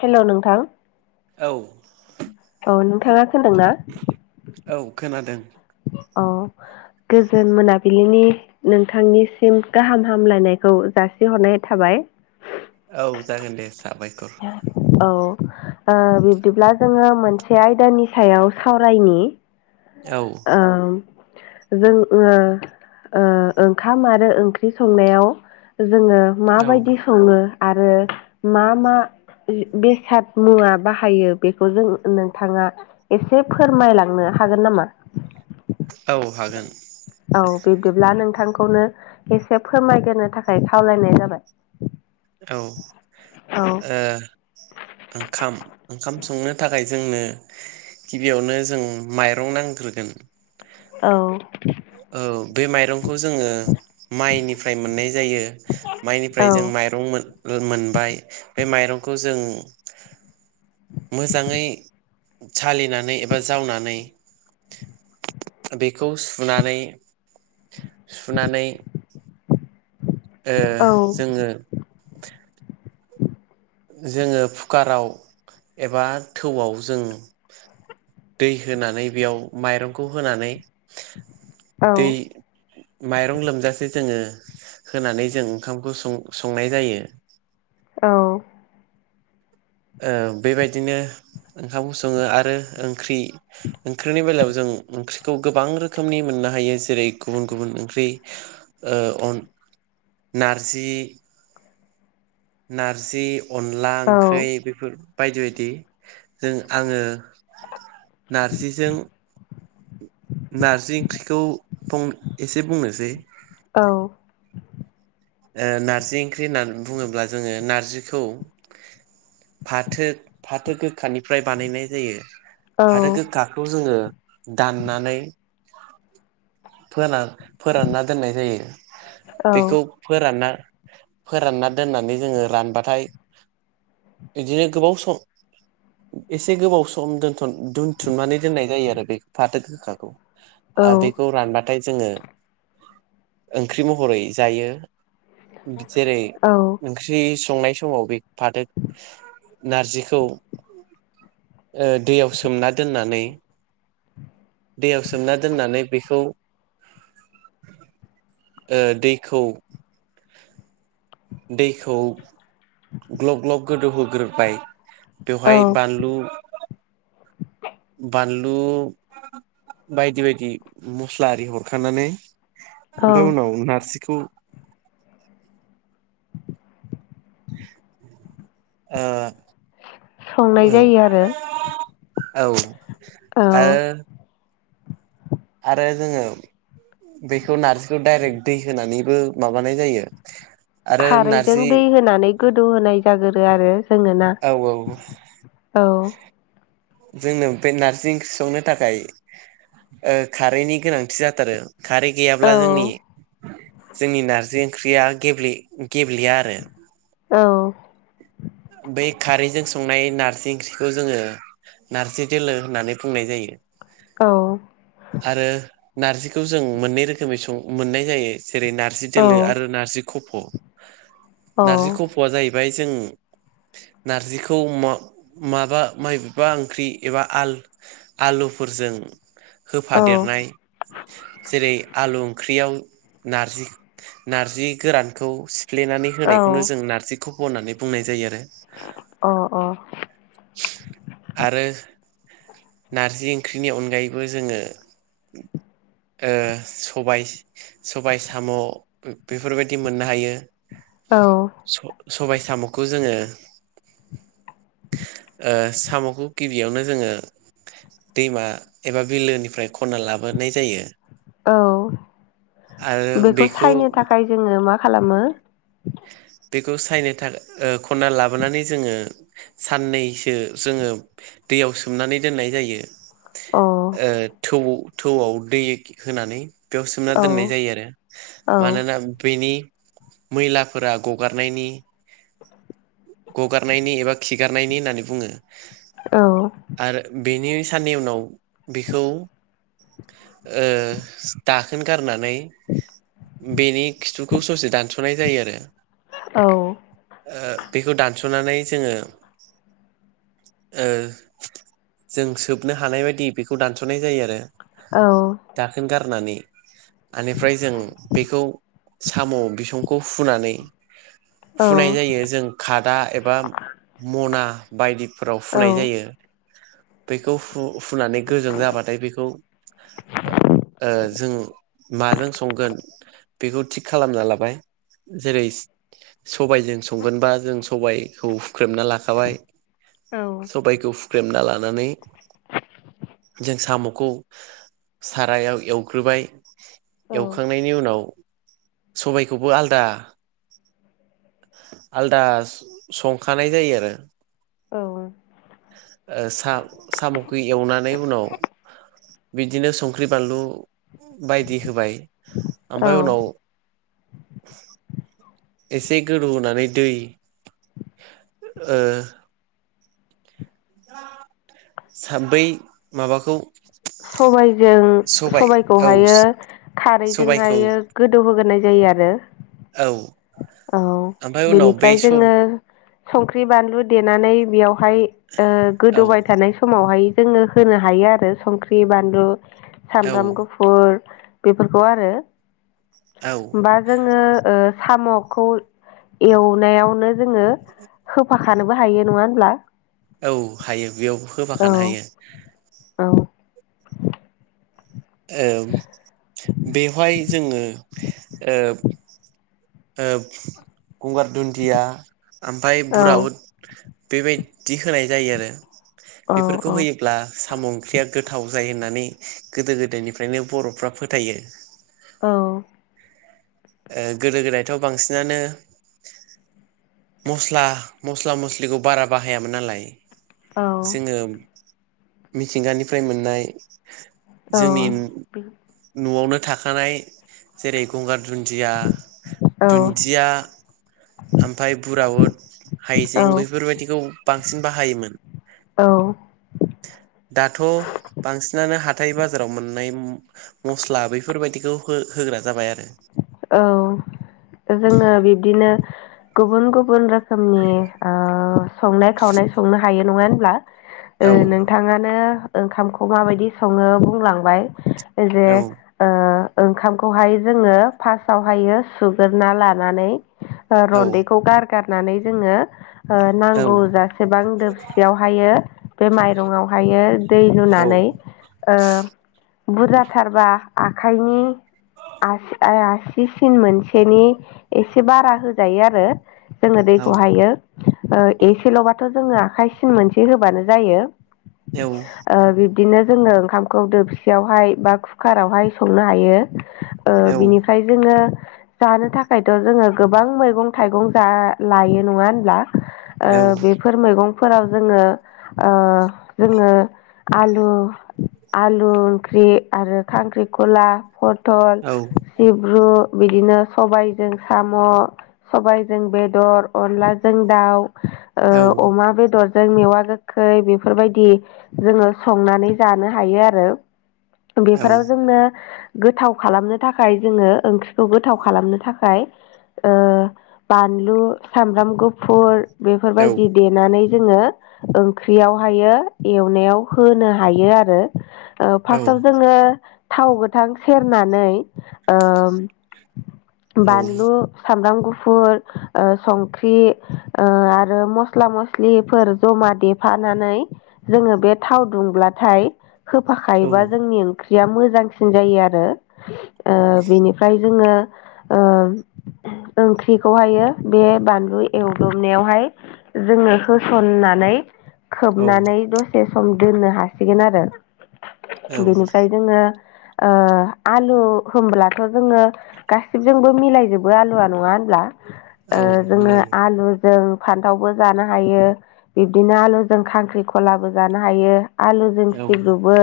हेल' नोंथां औ औ नोंथाङा होनदों ना? औ खोनादों औ गोजोन मोनाबिलिनि नोंथांनिसिम गाहाम हामलायनायखौ जासिहरनाय थाबाय। [inaudible] औ जागोन दे साबायखर औ ओ बिब्दिब्ला जोङो मोनसे आयदानि सायाव सावरायनि औ आ जों ओ ओ ओंखाम आरो ओंख्रि संनायाव जोङो औ माबायदि सङो आरो मा मा बेसाद मुवा बाहायो बेखौ जों नोंथाङा एसे फोरमायलाङो नो हागोन नामा? औ हागोन औ बिब्दिब्ला नोंथांखौनो एसे फोरमायग्रोनो थाखाय खावलायनाय जाबाय। औ ओ औ ओंखाम ओंखाम संनो थाखाय जोंनो गिबियावनो जों माइरं नांग्रोगोन। औ औ बे माइरंखौ जोङो माइनिफ्राय मोननाय जायो औ माइनिफ्राय जों माइ रं मोन बे माइरंखौ जों मोजाङै सालिनानै एबा जावनानै बेखौ सुनानै सुनानै ओ औ जोङो जोङो कुकाराव एबा थौआव जों [inaudible] दै होनानै बेयाव माइरंखौ होनानै औ दै माइरं लोमजासेै जोङो होनानै जों ओंखामखौ सं संनाय जायो। औ औ बेबायदिनो ओंखाम सङो आरो ओंख्रि ओंख्रिनि बेलायाव जों ओंख्रिखौ गोबां रोखोमनि मोन नो हायो जेरै गुबुन गुबुन ओंख्रि ओ अन नारजि नारजि अनला औ ओंख्रै बेफोर बायदि बायदि जों आङो नारजिजों नारजि ओंख्रिखौं बुं एसे बुंनोसै औ ओ नार्जि ओंख्रि होननानै बुङोब्ला जोङो नारजिखौ फाथो फाथो गोखानिफ्राय बानायनाय जायो फाथो गोखाखौ जोङो दाननानै फोरान फोरानना दोननाय जायो बेखौ फोरानना फोरानना दोननानै जोङो रानबाथाय बिदिनो गोबाव सम एसे गोबाव सम दोनथुम दोनथुमनानै दोननाय जायो आरो बे फाथो गोखाखौ औ आरो बेखौ रानबाथाय जोङो ओंख्रि महरै जायो जेरै औ ओंख्रि संनाय समाव बे फाथो नारजिखौ ओ दैयाव सोमना दोननानै दैयाव सोमना दोननानै बेखौ ओ दैखौ दैखौ ग्लब ग्लब गोदौहोग्रोबाय औ बेवहाय बानलु बानलु बायदि बायदि मस्ला आरि हरखानानै औ ओमफाय उनाव नारजिखौ ओ संनाय जायो आरो औ औ आ आरो जोङो बेखौ नारजिखौ डायरेक्ट दै होनानैबो माबानाय जायो आरो खारैजों नारजि दै होनानै गोदौ होनाय जागोरो आरो जोङोना औ औ औ जोंनो बे नारजि ओंख्रि संनो थाखाय ओ खारैनि गोनांथि जाथारो खारै औ गैयाब्ला जोंनि जोंनि नारजि ओंख्रिया गेबलि गेबलिया आरो औ बै खारैजों संनाय नार्जि ओंख्रिखौ जोङो नारजि दोलो होननानै बुंनाय जायो औ आरो नारजिखौ जों मोननै रोखोमै सं मोननाय जायो जेरै नार्जि दोलो आरो नारजि खफ' औ नारजि खफ'आ जाहैबाय जों [inaudible] नारजिखौ मा माबा माइबबा ओंख्रि एबा आलुफोरजों होफादेरनाय जेरै आलु ओंख्रियाव नारजि नारजि गोरानखौ सिफ्लेनानै अ होनायखौ जों नारजि फख' होन्नानै बुंनाय जायो आरो नारजि ओंख्रिनि अनगायैबो जोङो ओ सबाय सबाय साम' बे-बेफोरबायदि मोननो हायो। औ। सबाय साम'खौ जोङो ओ साम'खौ गिबियावनो जोङो दैमा एबा बिलोनिफ्राय खनना लाबोनाय जायो। औ बेखौ सायनो थाखाय जोङो मा खालामो बेखौ सायनो थाखाय ओ खनना लाबोनानै जोङो साननैसो जोङो दैयाव सोमनानै दोननाय जायो। औ ओ थौ-थौआव दै होनानै। बेयाव सोमना औ दोननाय जायो आरो औ मानोना बेनि मैला फोरा गगारनायनि गगारनायनि एबा खिगारनायनि होननानै बुङो औ। आरो बेनि सानै उनाव बेखौ ओ दाखोन गारनानै बेनि खिथुखौ ससे दानस'नाय जायो आरो। औ ओ बेखौ दानस'नानै जोङो ओ जों सोबनो हानाय बायदि बेखौ दानस'नाय जायो आरो। औ दाखोन गारनानै। आनिफ्राय जों बेखौ साम' बिसंखौ हुनानै औ हुनाय जायो जों खादा एबा मना बायदि फोराव औ हुनाय जायो बेखौ हु-हुनानै गोजों जाबाथाय बेखौ ओ ओ जों माजों संगोन बेखौ थिग खालामना लाबाय जेरै स सबायजों संगोनबा जों सबायखौ हुख्रेमना लाखाबाय। सबायखौ हुख्रेमना लानानै जों साम'खौ सारायाव एवग्रोबाय एवखांनायनि उनाव सबायखौबो आलदा आलदा स-संखानाय जायो आरो। औ ओ सा-साम'खो एवनानै उनाव बिदिनो संख्रि बानलु बायदि होबाय ओमफाय उनाव [inaudible] एसे गोदौहोनानै दै ओ सा बै माबाखौ सबायजों सबाय औ सबायखौहायो सबायखौ खारैजोंहायो गोदौहोग्रोनाय जायो आरो। औ औ ओमफ्राय उनाव बै बेनिफ्राय सब जोङो संख्रि बानलु देनानै बेयाव हाय ओ औ गोदौबाय थानाय समावहाय जोङो होनो हायो आरो संख्रि बानलु औ सामब्राम गुफुर बेफोरखौ आरो। औ बा जोङो ओ साम'खौ एवनायावनो जोङो होफाखानोबो हायो नङा होनब्ला। औ हायो बेयाव औ होफाखानो हायो। औ ओ बेवहाय जोङो ओ ओ गंगार दुन्दिया ओमफाय औ बुरा उद बेबाय दि होनाय जायो आरो औ औ बेफोरखौ होयोग्ला साम' ओंख्रिया गोथाव जायो होन्नानै गोदो गोदायनिफ्रायनो बर'फ्रा फोथायो। औ। ओ गोदो गोदायथ' बांसिनानो मस्ला- मस्ला मस्लिखौ बारा बाहायामोन नालाय औ जोङो मिथिंगानिफ्राय मोननाय औ जोंनि न'आवनो थाखानाय जेरै गंगार दुन्दिया- दुन्दिया ओमफ्राय बुराउद औ हाइजें बेफोरबायदिखौ बांसिन बाहायोमोन। औ दाथ' बांसिनानो हाथाय बाजाराव मोननाय मस्ला बेफोरबायदिखौ होग्रा जाबाय आरो। औ जोङो बिब्दिनो गुबुन -गुबुन रोखोमनि संनाय खावनाय संनो हायो नङा होनब्ला औ नोंथाङानो ओंखामखौ माबायदि सङो बुंलांबाय जे औ ओंखामखौहाय जोङो फार्स्टआवहायो सुग्रा लानानै औ रन्दैखौ गारगारनानै जोङो नांगौ जासेबां दोबसियावहायो बे माइरंआवहायो दै औ लुनानै बुरजाथारबा आखाइनि आसि आसि सिन मोनसेनि एसे बारा होजायो आरो। जोङो दैखौ औ हायो ओ एसेल'बाथ' जोङो आखाइ सिन मोनसे होबानो जायो। औ ओ बिब दिनो जोङो ओंखामखौ दोबसियावहाय बा कुकारावहाय संनो हायो। ओ औ बिनिफ्राय जोङो जानो थाखायथ' जोङो गोबां मैगं थाइगं जा लायो नङा होनब्ला? ओ बेफोर मैगं फोराव जोङो ओ जोङो आलु आलु ओंख्रि आरो खांख्रिखला पथल औ सिब्रु बिदिनो सबायजों साम' सबायजों बेदर अनलाजों दाउ औ ओ अमा बेदर जों मेवा गोखै बेफोरबायदि जोङो संनानै जानो हायो आरो। बेफोराव जोंनो गोथाव खालामनो थाखाय जोङो ओंख्रिखौ गोथाव खालामनो थाखाय ओ बानलु सामब्राम गुफुर बेफोरबायदि देनानै जोङो ओंख्रियावहायो एवनायाव होनो हायो आरो। ओ फार्स्टाव जोङो थाव गोथां सेरनानै ओ बानलु सामब्राम गुफु फुर ओ संख्रि ओ आरो मस्ला मस्लिफोर जमा देफा नानै जोङो बे थाव दुंब्लाथाय होफाखायोबा जोंनि ओंख्रिया मोजांसिन जायो आरो ओ बिनिफ्राय जोङो ओ ओंख्रिखौहायो बे बानलु एवदबनायावहाय जोंनो होसनना नानै औ खोबनानै दसे सम दोननो हासिगोन आरो औ बेनिफ्राय जोङो ओ आलु होमब्लाथ' जोङो गासिबजोंबो मिलायजोबो आलुवा नङा होनब्ला? ओ औ जोङो मिलायो आलु जों फान्थावबो जानो हायो बिब्दिनो आलु जों खांख्रिखलाबो जानो हायो आलुजों औ सिब्रुबो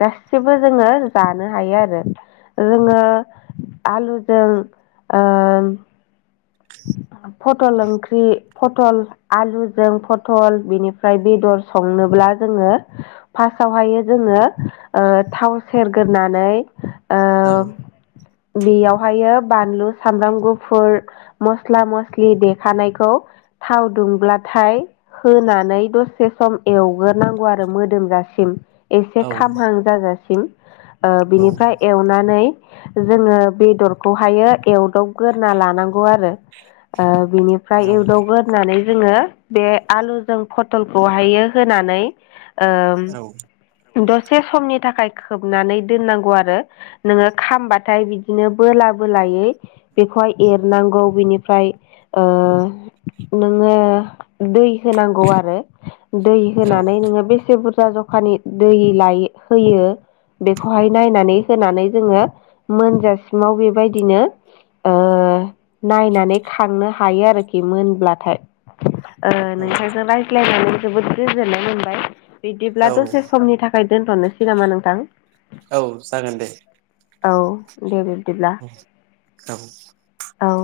गासिबो जोङो जानो हायो आरो। जोङो आलुजों ओ फटल ओंख्रि फटल आलुजों फटल बिनिफ्राय बेदर संनोब्ला जोङो फार्सआवहायो जोङो ओ थाव सेरग्रोनानै औ। ओ बेयावहायो बानलु सामब्राम गुफुर मस्ला मस्लि देखानायखौ थाव दुंब्लाथाय होनानै दसे सम एवग्रोनांगौ आरो मोदोमजासिम। एसे खामहां जाजासिम ओ औ बिनिफ्राय एवनानै जोङो बेदरखौहायो एवदावग्रोना लानांगौ आरो। ओ बिनिफ्राय एवदबग्रोनानै जोङो ङो बे आलुजों फटलखौहायो होनानै औ ओ दसे समनि थाखाय खोबनानै दोननांगौ आरो नोङो खामबाथाय बिदिनो बोला बोलायै बेखौहाय एरनांगौ। बिनिफ्राय ओ नोङो दै होनांगौ आरो। दै औ होनानै नोङो बेसे बुरजा जखानि दै लायो होयो बेखौहाय नायनानै होनानै जोङो मोनजासिमाव बेबायदिनो ओ-नायनानै खांनो हायो आरोखि मोनब्लाथाय। ओ औ नोंथांजों रायज्लायनानै जोबोद गोजोननाय मोनबाय औ बिदिब्ला दसे समनि थाखाय दोनथ'नो सिग नामा नोंथां औ जागोन दे औ दे बिबदिब्ला औ औ